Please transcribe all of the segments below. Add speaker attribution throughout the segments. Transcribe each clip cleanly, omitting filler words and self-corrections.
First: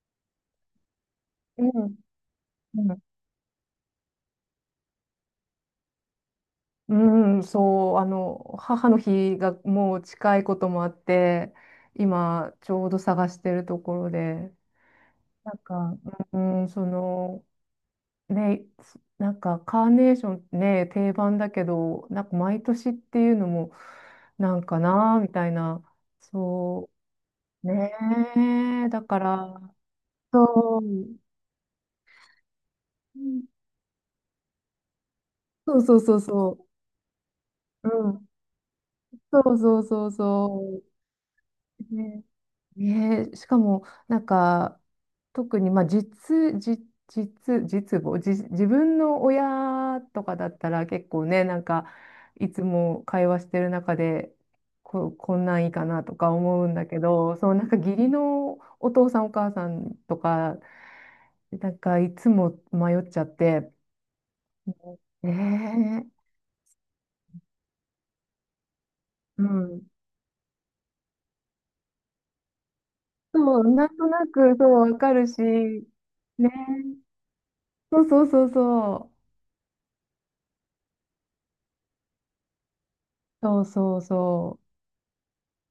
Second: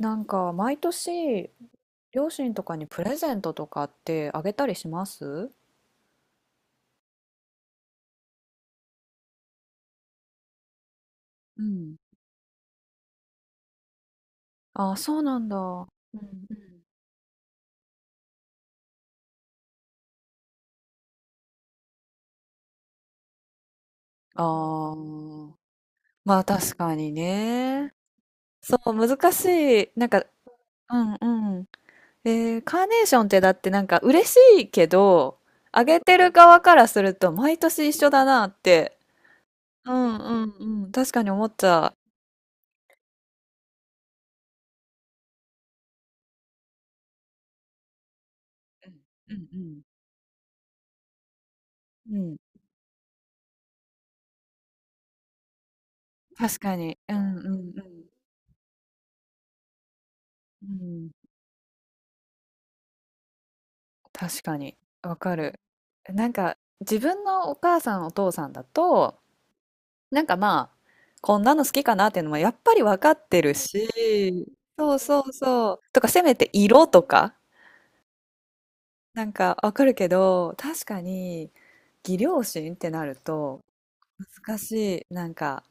Speaker 1: なんか毎年
Speaker 2: うん、
Speaker 1: 両親とかに
Speaker 2: う
Speaker 1: プレゼントとかってあげたりします？
Speaker 2: ん、うんそう、あの、母の日がもう近いこともあって、
Speaker 1: うん。
Speaker 2: 今、ちょうど探してるところで、
Speaker 1: ああ、そうなん
Speaker 2: な
Speaker 1: だ。
Speaker 2: ん
Speaker 1: う
Speaker 2: か、
Speaker 1: ん。う
Speaker 2: うん、
Speaker 1: ん。
Speaker 2: その、ね、なんか、カーネーションってね、定番だけど、なんか、毎年っていうのも、なんか
Speaker 1: あ
Speaker 2: な、みたい
Speaker 1: あ、
Speaker 2: な、
Speaker 1: まあ確
Speaker 2: そ
Speaker 1: かに
Speaker 2: う、
Speaker 1: ね。
Speaker 2: ね
Speaker 1: そ
Speaker 2: え、
Speaker 1: う、
Speaker 2: だか
Speaker 1: 難し
Speaker 2: ら、
Speaker 1: い。なんか、
Speaker 2: そう、
Speaker 1: うん
Speaker 2: う
Speaker 1: うん。カーネーションっ
Speaker 2: ん
Speaker 1: てだってなんか嬉しいけど、
Speaker 2: そう
Speaker 1: あ
Speaker 2: そ
Speaker 1: げ
Speaker 2: うそ
Speaker 1: て
Speaker 2: う
Speaker 1: る側
Speaker 2: そ
Speaker 1: からすると毎年
Speaker 2: う、
Speaker 1: 一
Speaker 2: う
Speaker 1: 緒だ
Speaker 2: ん、
Speaker 1: なって、
Speaker 2: そうそう
Speaker 1: う
Speaker 2: そう
Speaker 1: んう
Speaker 2: そ
Speaker 1: んうん、確かに思っちゃ
Speaker 2: う、ねえ、しかも、なんか、特に、まあ、実、実母、自分の
Speaker 1: う。うん
Speaker 2: 親とかだったら結構ね、なんか、
Speaker 1: うんうん。うん、
Speaker 2: いつも会話してる中で、こんなんいいかなとか
Speaker 1: 確
Speaker 2: 思うん
Speaker 1: か
Speaker 2: だ
Speaker 1: に。
Speaker 2: け
Speaker 1: うん
Speaker 2: ど、
Speaker 1: うんう
Speaker 2: そう、なんか義
Speaker 1: ん。
Speaker 2: 理のお父さんお母さんとか、
Speaker 1: うん、
Speaker 2: なんかいつも迷っちゃって、
Speaker 1: 確かに、わ
Speaker 2: え
Speaker 1: かる。
Speaker 2: え
Speaker 1: なんか、自分のお母さん、お父さんだと、
Speaker 2: うん。
Speaker 1: なんかまあ、こんなの好きかなっていうのもやっぱりわかってる
Speaker 2: そう、
Speaker 1: し、
Speaker 2: なんとなく、そう、
Speaker 1: そう
Speaker 2: わか
Speaker 1: そ
Speaker 2: る
Speaker 1: う
Speaker 2: し、
Speaker 1: そ
Speaker 2: ね
Speaker 1: う。とか、せめて
Speaker 2: え、
Speaker 1: 色とか、
Speaker 2: そうそうそうそ
Speaker 1: な
Speaker 2: う、
Speaker 1: んかわかるけど、確かに、義両親ってなる
Speaker 2: そ
Speaker 1: と、
Speaker 2: うそう
Speaker 1: 難
Speaker 2: そう。
Speaker 1: しい。なんか、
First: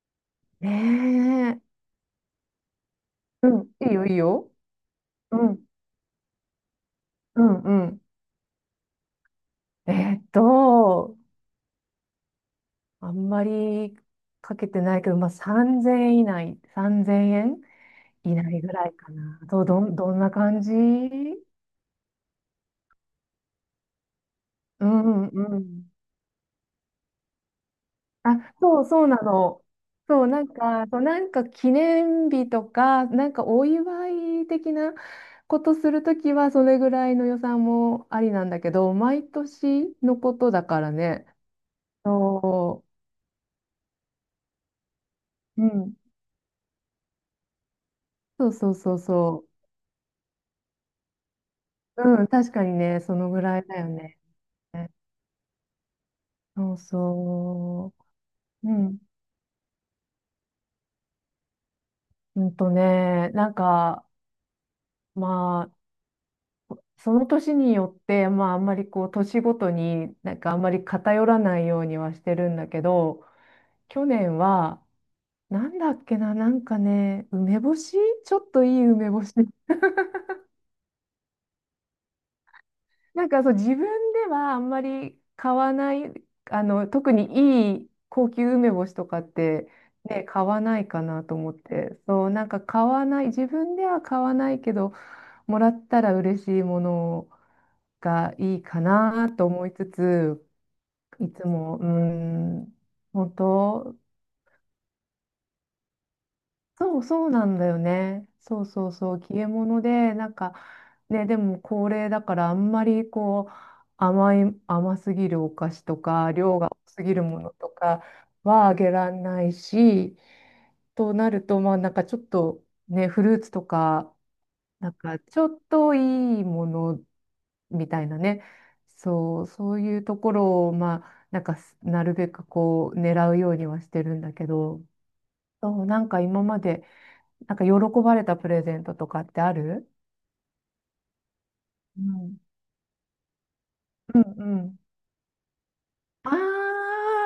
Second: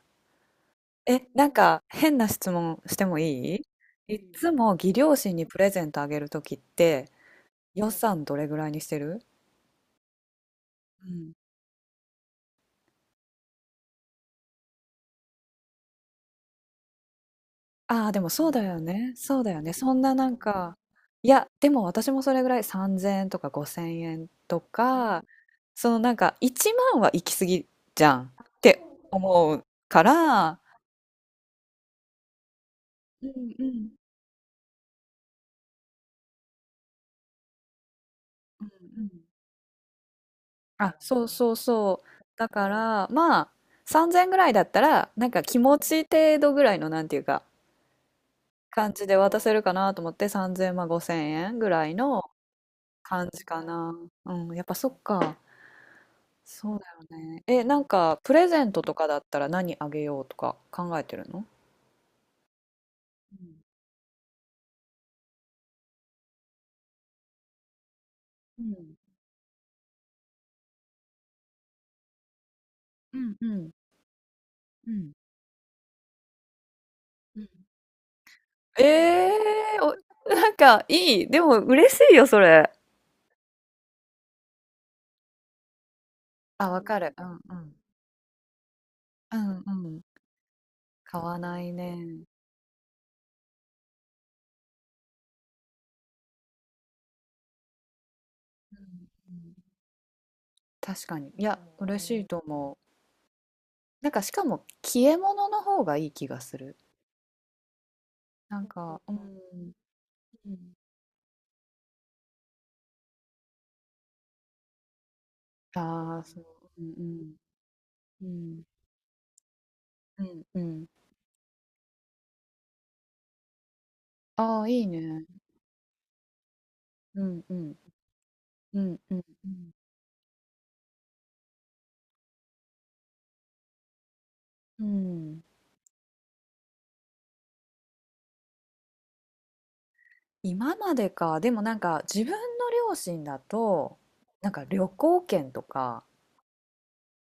Speaker 2: ね
Speaker 1: え、なん
Speaker 2: え。
Speaker 1: か、変な質問しても
Speaker 2: う
Speaker 1: いい？
Speaker 2: ん、いいよ、い
Speaker 1: い
Speaker 2: い
Speaker 1: っつ
Speaker 2: よ。
Speaker 1: も義両親
Speaker 2: う
Speaker 1: にプ
Speaker 2: ん、
Speaker 1: レゼントあげるときって、
Speaker 2: うん、う
Speaker 1: 予
Speaker 2: ん。
Speaker 1: 算どれぐらいにしてる？
Speaker 2: えーっと、あんまりかけてないけど、まあ、3000円以内、3 0円
Speaker 1: ああ、でも
Speaker 2: 以
Speaker 1: そう
Speaker 2: 内
Speaker 1: だ
Speaker 2: ぐ
Speaker 1: よ
Speaker 2: らいか
Speaker 1: ね。
Speaker 2: な。
Speaker 1: そうだよ
Speaker 2: どう、
Speaker 1: ね。
Speaker 2: ど
Speaker 1: そ
Speaker 2: ん、
Speaker 1: ん
Speaker 2: ど
Speaker 1: な
Speaker 2: ん
Speaker 1: な
Speaker 2: な
Speaker 1: ん
Speaker 2: 感じ？
Speaker 1: か、いや、でも私もそれぐらい3000円とか5000円と
Speaker 2: う
Speaker 1: か、
Speaker 2: んうん。
Speaker 1: そのなんか1万は行き過ぎじゃん
Speaker 2: あ、
Speaker 1: って
Speaker 2: そうそうな
Speaker 1: 思
Speaker 2: の。
Speaker 1: うか
Speaker 2: そう、なん
Speaker 1: ら、
Speaker 2: か、そう、なんか記念日とか、
Speaker 1: う
Speaker 2: なんか
Speaker 1: んう
Speaker 2: お
Speaker 1: ん
Speaker 2: 祝い的なことするときは、それぐらいの予算もありなんだ
Speaker 1: う
Speaker 2: けど、
Speaker 1: んうん、
Speaker 2: 毎年のことだから
Speaker 1: あ、そ
Speaker 2: ね。
Speaker 1: うそうそう。だか
Speaker 2: そ
Speaker 1: ら、まあ、3000ぐらいだったら、なんか気
Speaker 2: う。う
Speaker 1: 持
Speaker 2: ん。
Speaker 1: ち程度ぐらいの、なんていうか、
Speaker 2: そうそう
Speaker 1: 感
Speaker 2: そう
Speaker 1: じで渡
Speaker 2: そ
Speaker 1: せるかなと思って、3000、まあ5000円ぐらい
Speaker 2: う。
Speaker 1: の
Speaker 2: うん、確かにね、そ
Speaker 1: 感
Speaker 2: のぐ
Speaker 1: じ
Speaker 2: ら
Speaker 1: か
Speaker 2: いだよ
Speaker 1: な。
Speaker 2: ね。
Speaker 1: うん、やっぱそっか。
Speaker 2: そ
Speaker 1: そ
Speaker 2: う
Speaker 1: うだよね。え、なん
Speaker 2: そ
Speaker 1: か、プレゼ
Speaker 2: う。
Speaker 1: ン
Speaker 2: う
Speaker 1: トと
Speaker 2: ん。
Speaker 1: かだったら何あげようとか考えてるの？
Speaker 2: うんとね、
Speaker 1: う
Speaker 2: なん
Speaker 1: ん。
Speaker 2: か、まあ、その年によって、まあ、あ
Speaker 1: う
Speaker 2: んまり
Speaker 1: ん。
Speaker 2: こう、年ごとに、なんかあんまり偏らないようにはしてるんだけ
Speaker 1: う
Speaker 2: ど、
Speaker 1: ん。
Speaker 2: 去年は、
Speaker 1: うん。
Speaker 2: なんだっけな、なんかね、
Speaker 1: うん。
Speaker 2: 梅干し、ちょっとい
Speaker 1: え
Speaker 2: い梅干し、
Speaker 1: えー、お、なんか、いい。でも、嬉しいよ、それ。
Speaker 2: なんかそう自分ではあんまり買わない、あ
Speaker 1: あ、わ
Speaker 2: の
Speaker 1: か
Speaker 2: 特
Speaker 1: る。うんう
Speaker 2: に
Speaker 1: ん。
Speaker 2: いい高級梅干しとかっ
Speaker 1: うん
Speaker 2: て、
Speaker 1: うん。
Speaker 2: ね、買わないか
Speaker 1: 買
Speaker 2: なと
Speaker 1: わ
Speaker 2: 思っ
Speaker 1: ない
Speaker 2: て、
Speaker 1: ね。
Speaker 2: そう、なんか買わない、自分では買わないけど、もらったら嬉しいものがいい
Speaker 1: う
Speaker 2: かな
Speaker 1: ん
Speaker 2: と
Speaker 1: うん、
Speaker 2: 思いつつ、
Speaker 1: 確かに。
Speaker 2: い
Speaker 1: い
Speaker 2: つ
Speaker 1: や、
Speaker 2: も、うー
Speaker 1: 嬉しいと思う。
Speaker 2: ん、本当、
Speaker 1: なんか、しかも、消え物の方がいい気がする。
Speaker 2: そうそうなんだよね。
Speaker 1: な
Speaker 2: そう
Speaker 1: ん
Speaker 2: そう
Speaker 1: か、う
Speaker 2: そ
Speaker 1: ん。
Speaker 2: う、消え物で、なん
Speaker 1: う
Speaker 2: か、
Speaker 1: ん。
Speaker 2: ね、でも高齢だから、あんまりこう、甘い、甘すぎるお菓子と
Speaker 1: ああ、
Speaker 2: か、
Speaker 1: そう。
Speaker 2: 量が多
Speaker 1: うん
Speaker 2: すぎるものとか
Speaker 1: うんうん。
Speaker 2: はあげられないし、
Speaker 1: うんうん。
Speaker 2: となると、まあ、なんかちょっとね、フルーツとか、
Speaker 1: ああ、いい
Speaker 2: なんか
Speaker 1: ね。
Speaker 2: ちょっといいもの
Speaker 1: うんうん
Speaker 2: みたいなね、
Speaker 1: うんうん
Speaker 2: そう、
Speaker 1: うん
Speaker 2: そういうところを、まあ、なんかすなるべくこう、狙うようにはしてるんだけど、
Speaker 1: うん。
Speaker 2: そう、なんか今まで、なんか喜ばれたプレゼントとかってある？
Speaker 1: 今までか、でもなんか
Speaker 2: う
Speaker 1: 自分の
Speaker 2: ん。
Speaker 1: 両親だと
Speaker 2: うん
Speaker 1: なん
Speaker 2: う
Speaker 1: か
Speaker 2: ん。
Speaker 1: 旅行券とか、
Speaker 2: あ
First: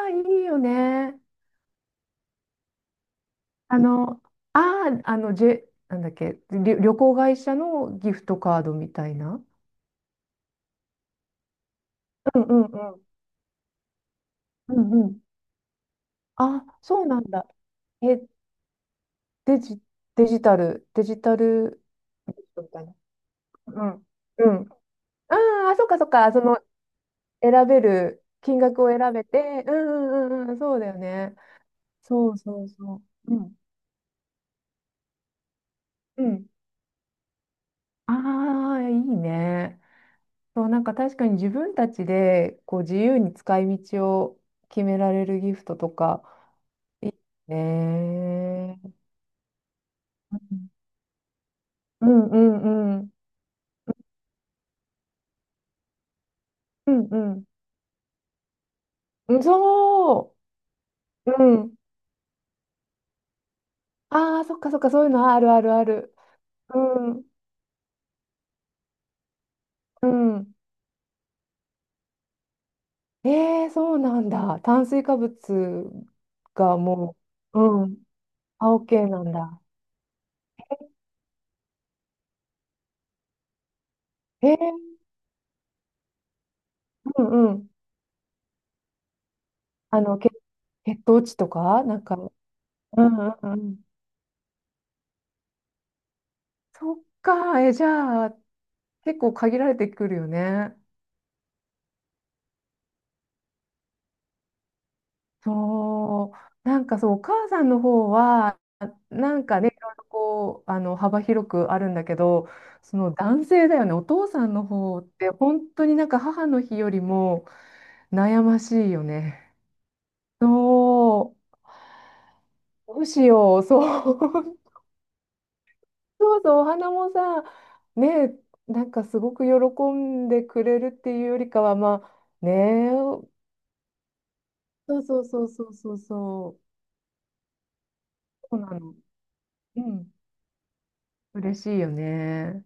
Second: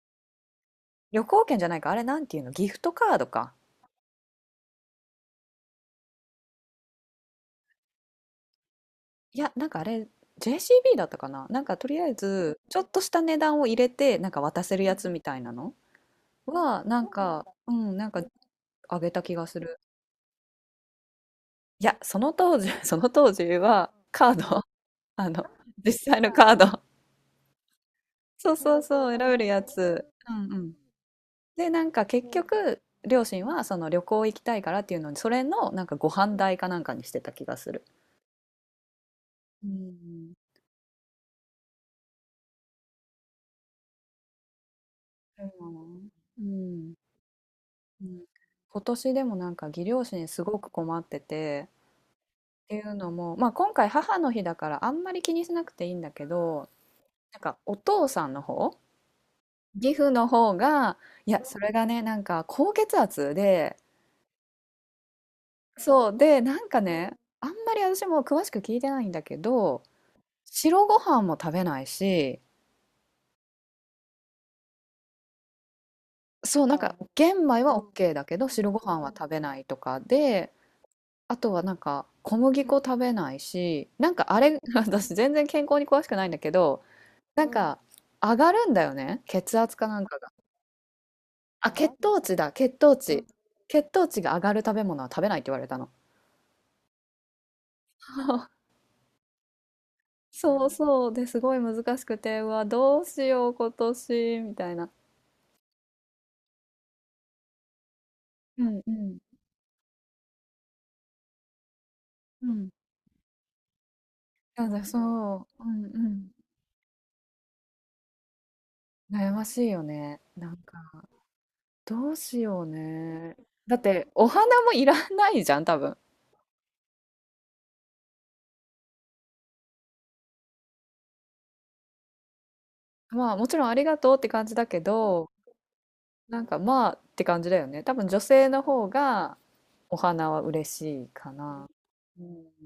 Speaker 2: あ、いいよね。
Speaker 1: 旅行券じゃないか、あれ、なんていうの、ギフトカードか。
Speaker 2: あの、ああ、あの、なんだっけ、旅行会社のギフトカードみたい
Speaker 1: い
Speaker 2: な。
Speaker 1: やなんかあれ、 JCB だったかな、なんかとりあえ
Speaker 2: うんう
Speaker 1: ず
Speaker 2: ん
Speaker 1: ちょっ
Speaker 2: う
Speaker 1: と
Speaker 2: ん。
Speaker 1: した値段を入れてなんか渡
Speaker 2: う
Speaker 1: せる
Speaker 2: ん
Speaker 1: や
Speaker 2: う
Speaker 1: つみ
Speaker 2: ん。
Speaker 1: たいなの
Speaker 2: あ、
Speaker 1: は、な
Speaker 2: そう
Speaker 1: ん
Speaker 2: なん
Speaker 1: か、
Speaker 2: だ。
Speaker 1: うん、なん
Speaker 2: え、
Speaker 1: かあげた気がす
Speaker 2: デ
Speaker 1: る。
Speaker 2: ジ、デジタル、デジタ
Speaker 1: い
Speaker 2: ル
Speaker 1: や、その
Speaker 2: ギフ
Speaker 1: 当
Speaker 2: ト
Speaker 1: 時
Speaker 2: み たいな。
Speaker 1: その当時
Speaker 2: う
Speaker 1: は
Speaker 2: ん。
Speaker 1: カー
Speaker 2: う
Speaker 1: ド、
Speaker 2: ん。
Speaker 1: あの
Speaker 2: ああ、そっかそっ
Speaker 1: 実際の
Speaker 2: か。そ
Speaker 1: カー
Speaker 2: の、
Speaker 1: ド、
Speaker 2: 選べる、
Speaker 1: そう
Speaker 2: 金
Speaker 1: そ
Speaker 2: 額
Speaker 1: う
Speaker 2: を選
Speaker 1: そう、選
Speaker 2: べ
Speaker 1: べるや
Speaker 2: て。う
Speaker 1: つ。
Speaker 2: んうん
Speaker 1: う
Speaker 2: うんう
Speaker 1: んう
Speaker 2: ん。
Speaker 1: ん。
Speaker 2: そうだよね。
Speaker 1: で、なんか結
Speaker 2: そうそう
Speaker 1: 局、
Speaker 2: そ
Speaker 1: 両
Speaker 2: う。う
Speaker 1: 親
Speaker 2: ん。
Speaker 1: はその旅行行きたいからっていうのに、それのなんかご
Speaker 2: う
Speaker 1: 飯
Speaker 2: ん。
Speaker 1: 代かなんかにしてた気がする。
Speaker 2: ああ、いい
Speaker 1: う
Speaker 2: ね。
Speaker 1: ん
Speaker 2: そう、なんか確かに自分たちでこう自由に使い道を決められるギフ
Speaker 1: う
Speaker 2: トと
Speaker 1: ん
Speaker 2: か。
Speaker 1: うんう
Speaker 2: ね
Speaker 1: ん。今
Speaker 2: え。
Speaker 1: 年でもなんか義両親すごく困ってて、
Speaker 2: うんう
Speaker 1: っていう
Speaker 2: んう
Speaker 1: の
Speaker 2: ん。
Speaker 1: も、まあ、今回母の日だからあんまり気にしなくていいんだけど、
Speaker 2: うんう
Speaker 1: なん
Speaker 2: ん。
Speaker 1: かお父さんの方、
Speaker 2: うん
Speaker 1: 義父の
Speaker 2: そ
Speaker 1: 方が、いや、
Speaker 2: う。う
Speaker 1: それ
Speaker 2: ん。
Speaker 1: がね、なんか高血圧で、
Speaker 2: ああ、そっかそっか、そういうのあるあるあ
Speaker 1: そ
Speaker 2: る。
Speaker 1: うで、なん
Speaker 2: う
Speaker 1: かね、
Speaker 2: ん。
Speaker 1: あんまり私も詳しく聞いてないんだけど、
Speaker 2: うん。
Speaker 1: 白ご飯も食べないし、
Speaker 2: ええ、そうなんだ。炭水化物
Speaker 1: そう、な
Speaker 2: が
Speaker 1: んか
Speaker 2: も
Speaker 1: 玄
Speaker 2: う、
Speaker 1: 米は
Speaker 2: うん。
Speaker 1: OK だけど白
Speaker 2: あ、
Speaker 1: ご飯
Speaker 2: OK
Speaker 1: は
Speaker 2: な
Speaker 1: 食
Speaker 2: ん
Speaker 1: べな
Speaker 2: だ。
Speaker 1: いとかで、あとはなんか小麦粉食べないし、なんかあ
Speaker 2: え
Speaker 1: れ
Speaker 2: え、
Speaker 1: 私全然健康に詳しくないんだけど、
Speaker 2: う
Speaker 1: な
Speaker 2: ん
Speaker 1: ん
Speaker 2: うん。
Speaker 1: か上がるんだよね、血圧かな
Speaker 2: あ
Speaker 1: ん
Speaker 2: の、
Speaker 1: かが。
Speaker 2: 血糖値と
Speaker 1: あ、
Speaker 2: か、
Speaker 1: 血
Speaker 2: なんか、
Speaker 1: 糖値
Speaker 2: う
Speaker 1: だ、血糖
Speaker 2: んう
Speaker 1: 値。
Speaker 2: んうん。
Speaker 1: 血糖値が上がる食べ物は食べないって言われたの。
Speaker 2: そっか、え、じゃあ、結構限られてくるよ
Speaker 1: そう
Speaker 2: ね。
Speaker 1: そうですごい難しくて、うわ、どうしよう今年みたいな。
Speaker 2: そう、なんかそう、お母さんの方は、
Speaker 1: うんうん
Speaker 2: なんかね、いろいろこう、あの、幅広くあるんだけ
Speaker 1: う
Speaker 2: ど、
Speaker 1: ん。
Speaker 2: その男性だよね、お父さんの
Speaker 1: なんだ、
Speaker 2: 方って、
Speaker 1: そう、う
Speaker 2: 本
Speaker 1: ん
Speaker 2: 当
Speaker 1: う
Speaker 2: になんか
Speaker 1: ん。
Speaker 2: 母の日よりも悩ましいよ
Speaker 1: 悩ま
Speaker 2: ね。
Speaker 1: しいよね。なんか。
Speaker 2: そ
Speaker 1: どうしよう
Speaker 2: う、どうし
Speaker 1: ね。
Speaker 2: よう、
Speaker 1: だ
Speaker 2: そ
Speaker 1: って、お花
Speaker 2: う、
Speaker 1: もいらないじゃん、多分。
Speaker 2: そうそう、お花もさ、ね、なんかすごく喜んでくれるっていうよりかは、まあ、ね、
Speaker 1: まあ、もちろんありがとうって感じだけ
Speaker 2: そうそう
Speaker 1: ど、
Speaker 2: そうそうそう
Speaker 1: なん
Speaker 2: そ
Speaker 1: か
Speaker 2: う。
Speaker 1: まあって感じだよね。多分女性
Speaker 2: そう
Speaker 1: の
Speaker 2: な
Speaker 1: 方
Speaker 2: の。
Speaker 1: が
Speaker 2: う
Speaker 1: お
Speaker 2: ん。
Speaker 1: 花は嬉しいか
Speaker 2: 嬉
Speaker 1: な。
Speaker 2: しいよ
Speaker 1: うん。
Speaker 2: ね。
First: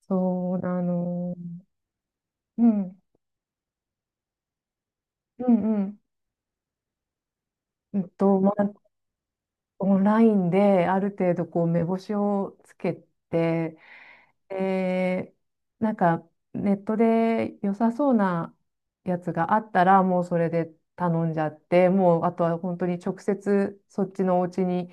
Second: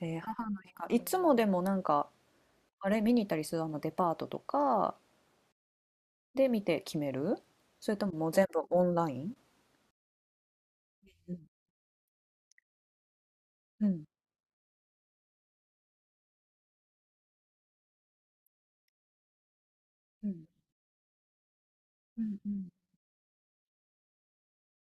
Speaker 1: 母
Speaker 2: そう
Speaker 1: の日
Speaker 2: な
Speaker 1: か。いつも
Speaker 2: の。
Speaker 1: でもなんか、
Speaker 2: う
Speaker 1: あ
Speaker 2: ん。
Speaker 1: れ見に行ったりするあのデパートとか
Speaker 2: うんうん。
Speaker 1: で見て決める？それ
Speaker 2: う
Speaker 1: と
Speaker 2: ん
Speaker 1: ももう
Speaker 2: と、
Speaker 1: 全
Speaker 2: ま
Speaker 1: 部
Speaker 2: あ、
Speaker 1: オンライン？
Speaker 2: オンラインである
Speaker 1: う
Speaker 2: 程
Speaker 1: ん。
Speaker 2: 度こう目星をつけて、
Speaker 1: うん。
Speaker 2: で、なんかネットで良さそうなやつがあったら、もう
Speaker 1: う
Speaker 2: そ
Speaker 1: ん
Speaker 2: れで頼んじゃって、も
Speaker 1: う
Speaker 2: うあ
Speaker 1: ん。
Speaker 2: と
Speaker 1: う
Speaker 2: は本
Speaker 1: ん、
Speaker 2: 当に直接そっちのお家に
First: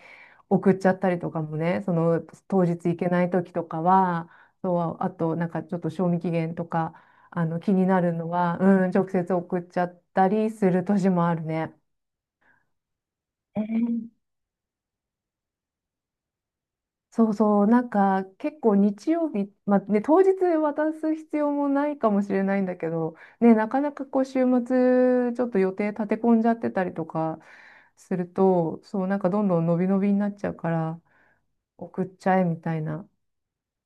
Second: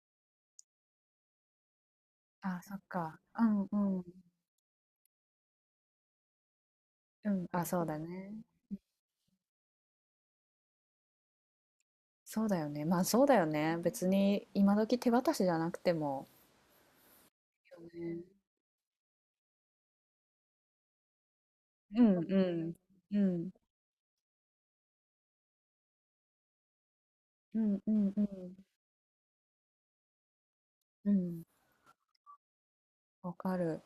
Speaker 2: 送っちゃったりとかもね、その
Speaker 1: あ、
Speaker 2: 当
Speaker 1: そっ
Speaker 2: 日行け
Speaker 1: か。
Speaker 2: ない
Speaker 1: う
Speaker 2: 時
Speaker 1: ん
Speaker 2: とか
Speaker 1: うん。
Speaker 2: は、そう、あとなんかちょっと賞味期限とか、
Speaker 1: う
Speaker 2: あ
Speaker 1: ん。
Speaker 2: の
Speaker 1: あ、
Speaker 2: 気
Speaker 1: そう
Speaker 2: に
Speaker 1: だ
Speaker 2: なるの
Speaker 1: ね。
Speaker 2: は、うん、直接送っちゃったりする年もあるね。
Speaker 1: そうだよね。まあ、そうだよ
Speaker 2: え
Speaker 1: ね。別
Speaker 2: え、
Speaker 1: に今時手渡しじゃなくても。
Speaker 2: そうそう、なんか
Speaker 1: ね、
Speaker 2: 結構日曜日、まあね、当日渡す必要もない
Speaker 1: う
Speaker 2: か
Speaker 1: んう
Speaker 2: もしれないん
Speaker 1: ん
Speaker 2: だけど、
Speaker 1: うん
Speaker 2: ね、なかなかこう週末ちょっと予定立て込んじゃってたりとか
Speaker 1: うんうん
Speaker 2: す
Speaker 1: う
Speaker 2: る
Speaker 1: ん
Speaker 2: と、そう、なんかどんどん伸び伸びになっちゃうから
Speaker 1: うん、
Speaker 2: 送っちゃえみたいな。
Speaker 1: わかる、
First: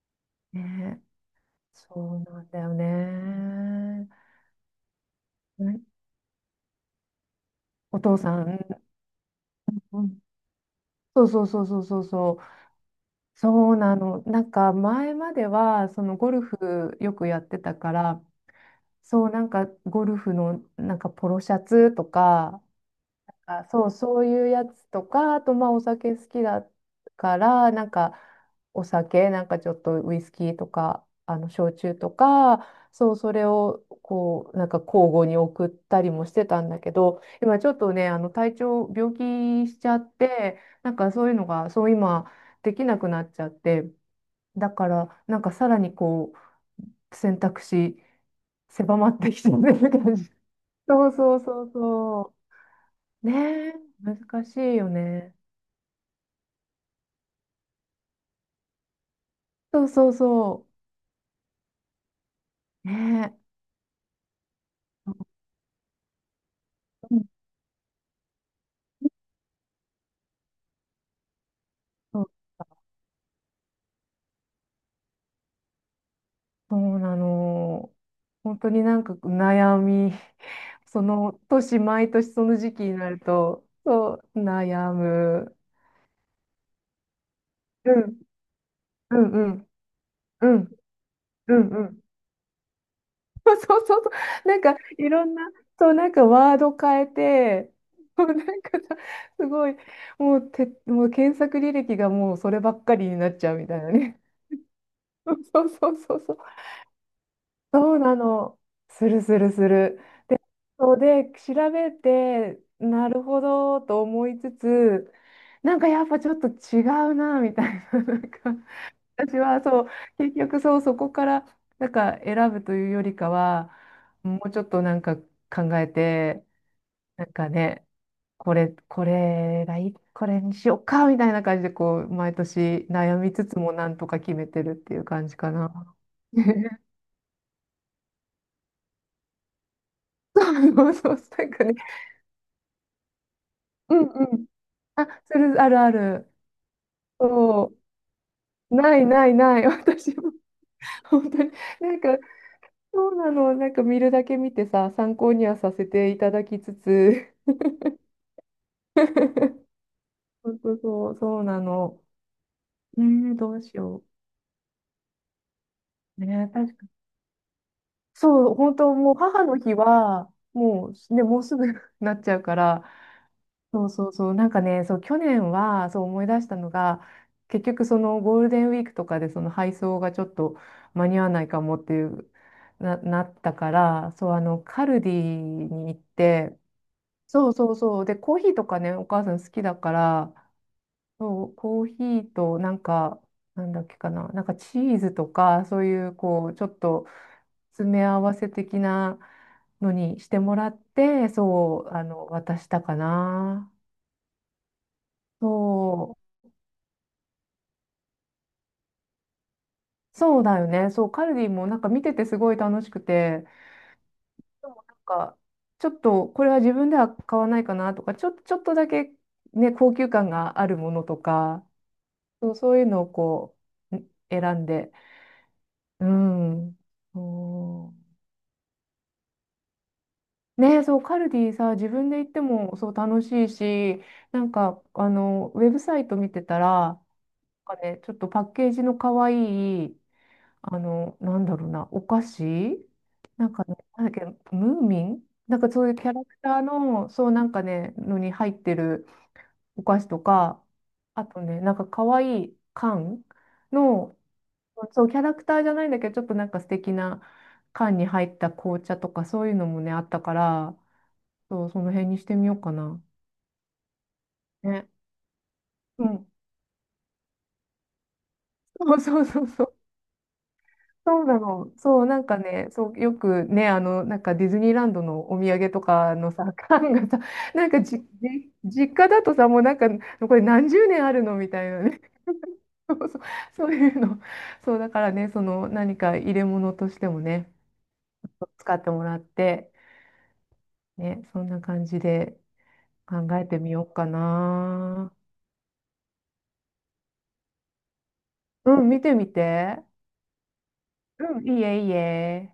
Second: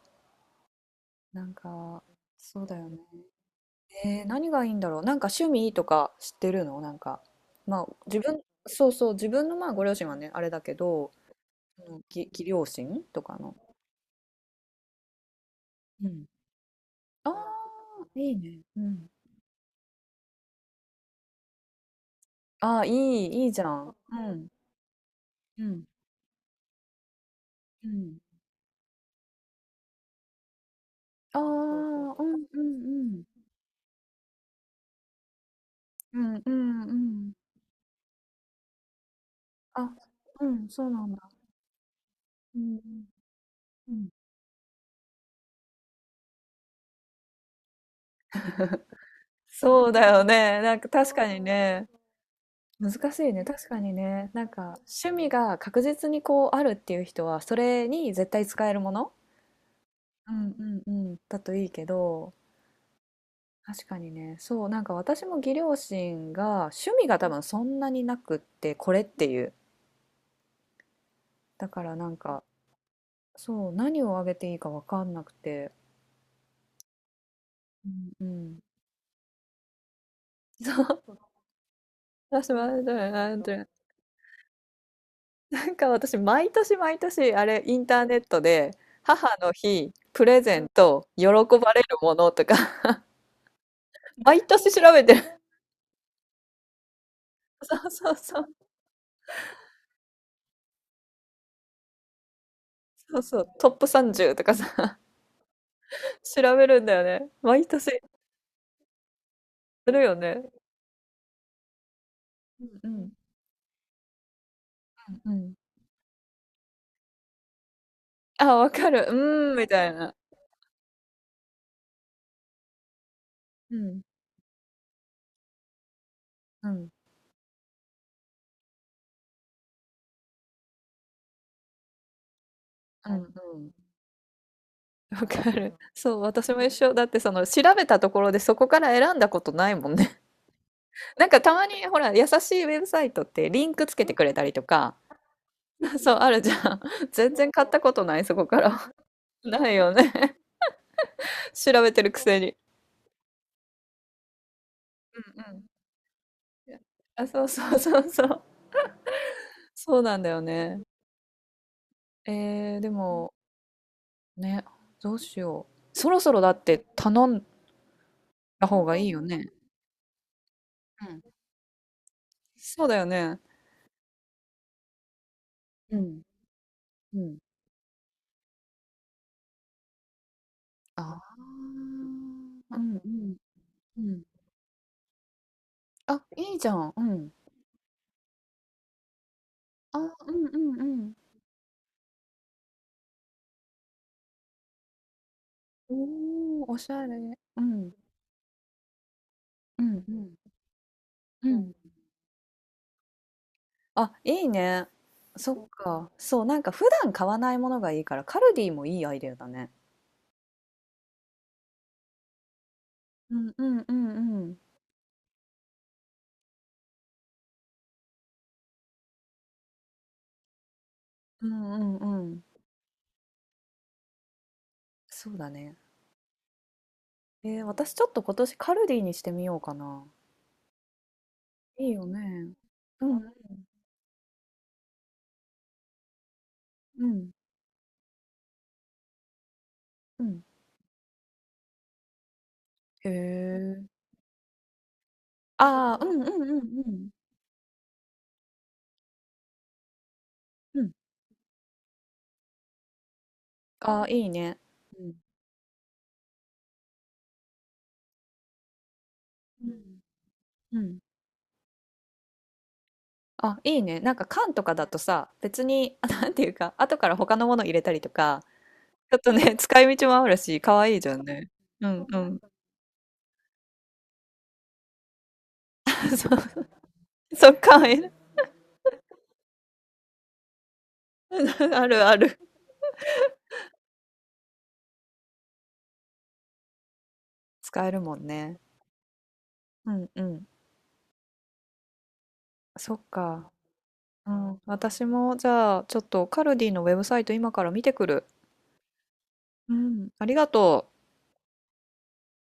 Speaker 2: ね、
Speaker 1: なんか、
Speaker 2: そうなんだ
Speaker 1: そう
Speaker 2: よ
Speaker 1: だよね。
Speaker 2: ね。
Speaker 1: 何がいいんだろう、なんか趣味と
Speaker 2: ね、
Speaker 1: か知ってるの、なんかまあ
Speaker 2: お父
Speaker 1: 自
Speaker 2: さ
Speaker 1: 分、
Speaker 2: ん、
Speaker 1: そうそう、自分のまあご両
Speaker 2: う
Speaker 1: 親は
Speaker 2: ん、
Speaker 1: ねあれだけど、
Speaker 2: そうそうそうそう
Speaker 1: そ
Speaker 2: そ
Speaker 1: の
Speaker 2: う
Speaker 1: 義
Speaker 2: そう、
Speaker 1: 義両親とかの。
Speaker 2: そうなの。なんか前まではそ
Speaker 1: う
Speaker 2: の
Speaker 1: ん。
Speaker 2: ゴルフよく
Speaker 1: あ
Speaker 2: やってたか
Speaker 1: あ、ー
Speaker 2: ら、
Speaker 1: いいねうん。
Speaker 2: そう、なんかゴルフのなんかポロシャツとか、
Speaker 1: ああ、ーいいいいじ
Speaker 2: あ、
Speaker 1: ゃ
Speaker 2: そう、
Speaker 1: んう
Speaker 2: そうい
Speaker 1: ん。
Speaker 2: うやつとか、あと
Speaker 1: う
Speaker 2: まあお
Speaker 1: ん
Speaker 2: 酒好きだから、な
Speaker 1: う
Speaker 2: ん
Speaker 1: ん、
Speaker 2: かお酒、なんかちょっとウイスキーとか、あ
Speaker 1: ああ、
Speaker 2: の焼酎と
Speaker 1: うんう
Speaker 2: か、そう、
Speaker 1: ん
Speaker 2: それをこう、なんか交互に送ったり
Speaker 1: う
Speaker 2: もし
Speaker 1: んうん
Speaker 2: て
Speaker 1: う
Speaker 2: たんだ
Speaker 1: んうん
Speaker 2: け
Speaker 1: う
Speaker 2: ど、
Speaker 1: ん。
Speaker 2: 今ちょっとね、あの体調、病気しち
Speaker 1: あ、
Speaker 2: ゃっ
Speaker 1: う
Speaker 2: て、
Speaker 1: ん、そう
Speaker 2: なん
Speaker 1: な
Speaker 2: か
Speaker 1: ん
Speaker 2: そ
Speaker 1: だ。
Speaker 2: ういうのが、そう今
Speaker 1: う
Speaker 2: で
Speaker 1: ん、
Speaker 2: きなくなっちゃって、
Speaker 1: うん。
Speaker 2: だからなんかさらにこう、選択肢狭まってきてる
Speaker 1: そうだ
Speaker 2: 感
Speaker 1: よ
Speaker 2: じ、
Speaker 1: ね。なんか
Speaker 2: そう
Speaker 1: 確か
Speaker 2: そ
Speaker 1: に
Speaker 2: うそう
Speaker 1: ね。
Speaker 2: そ
Speaker 1: 難し
Speaker 2: う。
Speaker 1: いね。確
Speaker 2: ねえ、
Speaker 1: かにね。な
Speaker 2: 難
Speaker 1: ん
Speaker 2: し
Speaker 1: か
Speaker 2: いよ
Speaker 1: 趣味
Speaker 2: ね。
Speaker 1: が確実にこうあるっていう人は、それに絶対使えるもの、
Speaker 2: そうそう
Speaker 1: うん
Speaker 2: そ
Speaker 1: うんうん、だといいけど、
Speaker 2: う。ねえ。
Speaker 1: 確かにね。そう、なんか
Speaker 2: う
Speaker 1: 私も義両親が趣味が多分
Speaker 2: ん、
Speaker 1: そんなになくって、これっていう。だからなん
Speaker 2: そう
Speaker 1: か、そう、何をあげていいかわかんなくて。
Speaker 2: そうな
Speaker 1: う
Speaker 2: の。
Speaker 1: んうん。
Speaker 2: 本当になんか悩み、
Speaker 1: そ
Speaker 2: そ
Speaker 1: う、
Speaker 2: の年、毎 年そ
Speaker 1: 私
Speaker 2: の
Speaker 1: もあ
Speaker 2: 時
Speaker 1: れ
Speaker 2: 期
Speaker 1: だ
Speaker 2: になる
Speaker 1: よ
Speaker 2: と、
Speaker 1: ね。
Speaker 2: そう、悩む。
Speaker 1: なんか私、毎年毎年、あれ、イン
Speaker 2: う
Speaker 1: ターネ
Speaker 2: ん、
Speaker 1: ットで、
Speaker 2: う
Speaker 1: 母
Speaker 2: ん、う
Speaker 1: の
Speaker 2: ん、
Speaker 1: 日、プレ
Speaker 2: う
Speaker 1: ゼン
Speaker 2: ん、
Speaker 1: ト、喜
Speaker 2: うん、
Speaker 1: ばれ
Speaker 2: う
Speaker 1: る
Speaker 2: ん。
Speaker 1: ものとか、
Speaker 2: そうそうそ
Speaker 1: 毎
Speaker 2: う。なん
Speaker 1: 年
Speaker 2: か、
Speaker 1: 調べ
Speaker 2: い
Speaker 1: て
Speaker 2: ろん
Speaker 1: る。
Speaker 2: な、そう、なんかワード変え て、
Speaker 1: そうそう
Speaker 2: もう
Speaker 1: そ
Speaker 2: な
Speaker 1: う、
Speaker 2: んかさ、すごい、もう、て、もう検索履歴がもうそればっかりに
Speaker 1: そう
Speaker 2: なっ
Speaker 1: そ
Speaker 2: ち
Speaker 1: う、
Speaker 2: ゃうみ
Speaker 1: トッ
Speaker 2: たい
Speaker 1: プ
Speaker 2: なね。
Speaker 1: 30とかさ、
Speaker 2: そうそうそ うそう。
Speaker 1: 調べるんだよね。毎
Speaker 2: そう
Speaker 1: 年、
Speaker 2: なの。するするす
Speaker 1: す
Speaker 2: る。
Speaker 1: るよね。
Speaker 2: そうで、調べて、
Speaker 1: うんう
Speaker 2: な
Speaker 1: ん。
Speaker 2: るほどと思いつつ、
Speaker 1: うん。
Speaker 2: なんかやっぱちょっと違うな、みたいな。なんか
Speaker 1: あ、わかる。
Speaker 2: 私
Speaker 1: うーん、
Speaker 2: は
Speaker 1: み
Speaker 2: そ
Speaker 1: た
Speaker 2: う
Speaker 1: いな。
Speaker 2: 結局そうそこからなんか選ぶというよりか
Speaker 1: う
Speaker 2: は
Speaker 1: ん。
Speaker 2: もうちょっとなんか考えて
Speaker 1: うん。
Speaker 2: なんかねこれこれがいいこれにしようかみたいな感じでこう毎年
Speaker 1: う
Speaker 2: 悩
Speaker 1: ん
Speaker 2: みつつ
Speaker 1: う
Speaker 2: も
Speaker 1: ん。
Speaker 2: なんとか決めてるっていう
Speaker 1: わ
Speaker 2: 感じ
Speaker 1: か
Speaker 2: かな。
Speaker 1: る。そう、私も一 緒。だってその、調べたところでそこから選んだことないもんね。
Speaker 2: そうそう、
Speaker 1: なんか
Speaker 2: なん
Speaker 1: た
Speaker 2: か
Speaker 1: ま
Speaker 2: ね、
Speaker 1: に、ほら、優しいウェブサイトってリンクつ
Speaker 2: うん
Speaker 1: けて
Speaker 2: う
Speaker 1: くれた
Speaker 2: ん、
Speaker 1: りとか、
Speaker 2: あ、それあるあ
Speaker 1: そう、あ
Speaker 2: る、
Speaker 1: るじゃん。全然買っ
Speaker 2: そ
Speaker 1: たことない、そこか
Speaker 2: う
Speaker 1: ら。
Speaker 2: な いないない、
Speaker 1: ないよ
Speaker 2: 私も
Speaker 1: ね。
Speaker 2: 本当に
Speaker 1: 調べ
Speaker 2: なん
Speaker 1: てる
Speaker 2: か、
Speaker 1: くせに。
Speaker 2: そうなの、なんか見るだけ見てさ参考
Speaker 1: うん
Speaker 2: に
Speaker 1: う
Speaker 2: は
Speaker 1: ん。
Speaker 2: させていただきつ
Speaker 1: あ、
Speaker 2: つ、
Speaker 1: そうそうそうそう。そうなんだよ
Speaker 2: そうそう
Speaker 1: ね。
Speaker 2: そう、そうなの。
Speaker 1: で
Speaker 2: ね
Speaker 1: も、
Speaker 2: え、どうしよ
Speaker 1: ね、どうしよう。そろ
Speaker 2: う。
Speaker 1: そろ
Speaker 2: ねえ、
Speaker 1: だっ
Speaker 2: 確か
Speaker 1: て
Speaker 2: に。
Speaker 1: 頼ん
Speaker 2: そう、
Speaker 1: だ
Speaker 2: 本
Speaker 1: 方
Speaker 2: 当
Speaker 1: がいい
Speaker 2: もう
Speaker 1: よ
Speaker 2: 母
Speaker 1: ね。
Speaker 2: の日は、も
Speaker 1: う
Speaker 2: う、
Speaker 1: ん。
Speaker 2: ね、もうすぐ なっちゃうから、
Speaker 1: そうだよね。
Speaker 2: そうそうそう、なんかね、そう、去年は、
Speaker 1: う
Speaker 2: そう
Speaker 1: ん。
Speaker 2: 思い出したのが、
Speaker 1: うん。
Speaker 2: 結局そのゴールデンウィークとかでその配送がちょっと
Speaker 1: あ
Speaker 2: 間に合わ
Speaker 1: あ。
Speaker 2: な
Speaker 1: う
Speaker 2: いかもっていう、
Speaker 1: んう
Speaker 2: な、なっ
Speaker 1: ん
Speaker 2: たか
Speaker 1: う
Speaker 2: ら、
Speaker 1: ん。
Speaker 2: そう、あの、カルディに行っ
Speaker 1: あ、いい
Speaker 2: て、
Speaker 1: じゃん。うん。
Speaker 2: そうそうそう、で、コーヒーとかね、お母さん好きだか
Speaker 1: あ、う
Speaker 2: ら、
Speaker 1: んうんうん。
Speaker 2: そう、コーヒーとなんか、なんだっけかな、なんかチーズとか、そう
Speaker 1: お
Speaker 2: いうこう、ちょ
Speaker 1: お、
Speaker 2: っ
Speaker 1: おしゃ
Speaker 2: と
Speaker 1: れ。う
Speaker 2: 詰
Speaker 1: ん。
Speaker 2: め合わせ的な
Speaker 1: う
Speaker 2: の
Speaker 1: んう
Speaker 2: にし
Speaker 1: ん。
Speaker 2: てもらって、
Speaker 1: うん。
Speaker 2: そう、あの、渡したかな。
Speaker 1: あ、いいね。そっか。
Speaker 2: そ
Speaker 1: そう、なんか普段買わないものがいいから、カルディもいいアイデアだね。
Speaker 2: う、そうだよね。そう、カルディもなんか見ててすごい楽しく
Speaker 1: う
Speaker 2: て、
Speaker 1: んうんうんうん。
Speaker 2: でもなんか、ちょっとこれは自分では買わないかなとか、ちょっとだけね、高級感があるものと
Speaker 1: う
Speaker 2: か、
Speaker 1: んうんうん。
Speaker 2: そう、そういうのをこう、選んで、
Speaker 1: そうだね。
Speaker 2: うん。
Speaker 1: 私
Speaker 2: そ
Speaker 1: ちょっ
Speaker 2: う、
Speaker 1: と今年カルディにしてみようかな。
Speaker 2: ねえ、そう、カルディさ、
Speaker 1: い
Speaker 2: 自
Speaker 1: いよ
Speaker 2: 分で行って
Speaker 1: ね。
Speaker 2: もそう
Speaker 1: う
Speaker 2: 楽し
Speaker 1: ん
Speaker 2: いし、なんか、あの、ウェブサイト見てたら、
Speaker 1: うん
Speaker 2: なんかね、ちょっとパッケージの可愛いい、
Speaker 1: うん。
Speaker 2: あの、なんだろうな、お菓子
Speaker 1: へ
Speaker 2: なんかね、
Speaker 1: え。
Speaker 2: なんだっけ、ムーミンなんかそういう
Speaker 1: あ
Speaker 2: キ
Speaker 1: あ、
Speaker 2: ャ
Speaker 1: う
Speaker 2: ラ
Speaker 1: んう
Speaker 2: ク
Speaker 1: ん
Speaker 2: ター
Speaker 1: うんう
Speaker 2: の、
Speaker 1: ん
Speaker 2: そうなんかね、のに入ってるお菓子とか、
Speaker 1: うん。
Speaker 2: あとね、なんか可愛いい缶
Speaker 1: ああ、
Speaker 2: の、
Speaker 1: いいね。う
Speaker 2: そう、
Speaker 1: ん
Speaker 2: キャラクターじゃないんだけど、ちょっとなんか素敵な缶に入った紅茶とか、そういう
Speaker 1: う
Speaker 2: のもね、
Speaker 1: ん
Speaker 2: あったから、
Speaker 1: うん。
Speaker 2: そう、その辺にしてみようかな。
Speaker 1: あ、いいね。なんか缶とかだ
Speaker 2: ね。
Speaker 1: とさ、別に、
Speaker 2: う
Speaker 1: あ、
Speaker 2: ん。
Speaker 1: なんていうか、後から他のもの入れたりとか、
Speaker 2: そう
Speaker 1: ちょっ
Speaker 2: そう
Speaker 1: と
Speaker 2: そう
Speaker 1: ね、
Speaker 2: そう。
Speaker 1: 使い道もあるし、可愛いじゃ
Speaker 2: そ
Speaker 1: ん
Speaker 2: うな
Speaker 1: ね。
Speaker 2: の。
Speaker 1: う
Speaker 2: そう、
Speaker 1: んう
Speaker 2: なんか
Speaker 1: ん。
Speaker 2: ね、そう、よくね、あの、なんかディズニーランドのお土産とか
Speaker 1: そ
Speaker 2: のさ、缶がさ、
Speaker 1: う、そっ
Speaker 2: なんか
Speaker 1: か、
Speaker 2: じ、
Speaker 1: え
Speaker 2: じ、実家だとさ、もうなんか、これ何十年あるのみたい な
Speaker 1: あ
Speaker 2: ね。
Speaker 1: るあ る。
Speaker 2: そうそう、そういうの。そう、だからね、その何か入れ物としてもね、
Speaker 1: 使えるもんね。
Speaker 2: 使ってもらって、
Speaker 1: うんうん。
Speaker 2: ね、そんな感じで
Speaker 1: そっ
Speaker 2: 考え
Speaker 1: か。
Speaker 2: てみようか
Speaker 1: うん。私
Speaker 2: な。
Speaker 1: も、じゃあ、ちょっとカルディのウェブサイト今から見てくる。
Speaker 2: うん、見てみ
Speaker 1: う
Speaker 2: て。
Speaker 1: ん。ありがとう。
Speaker 2: うん。いいえ、いいえ。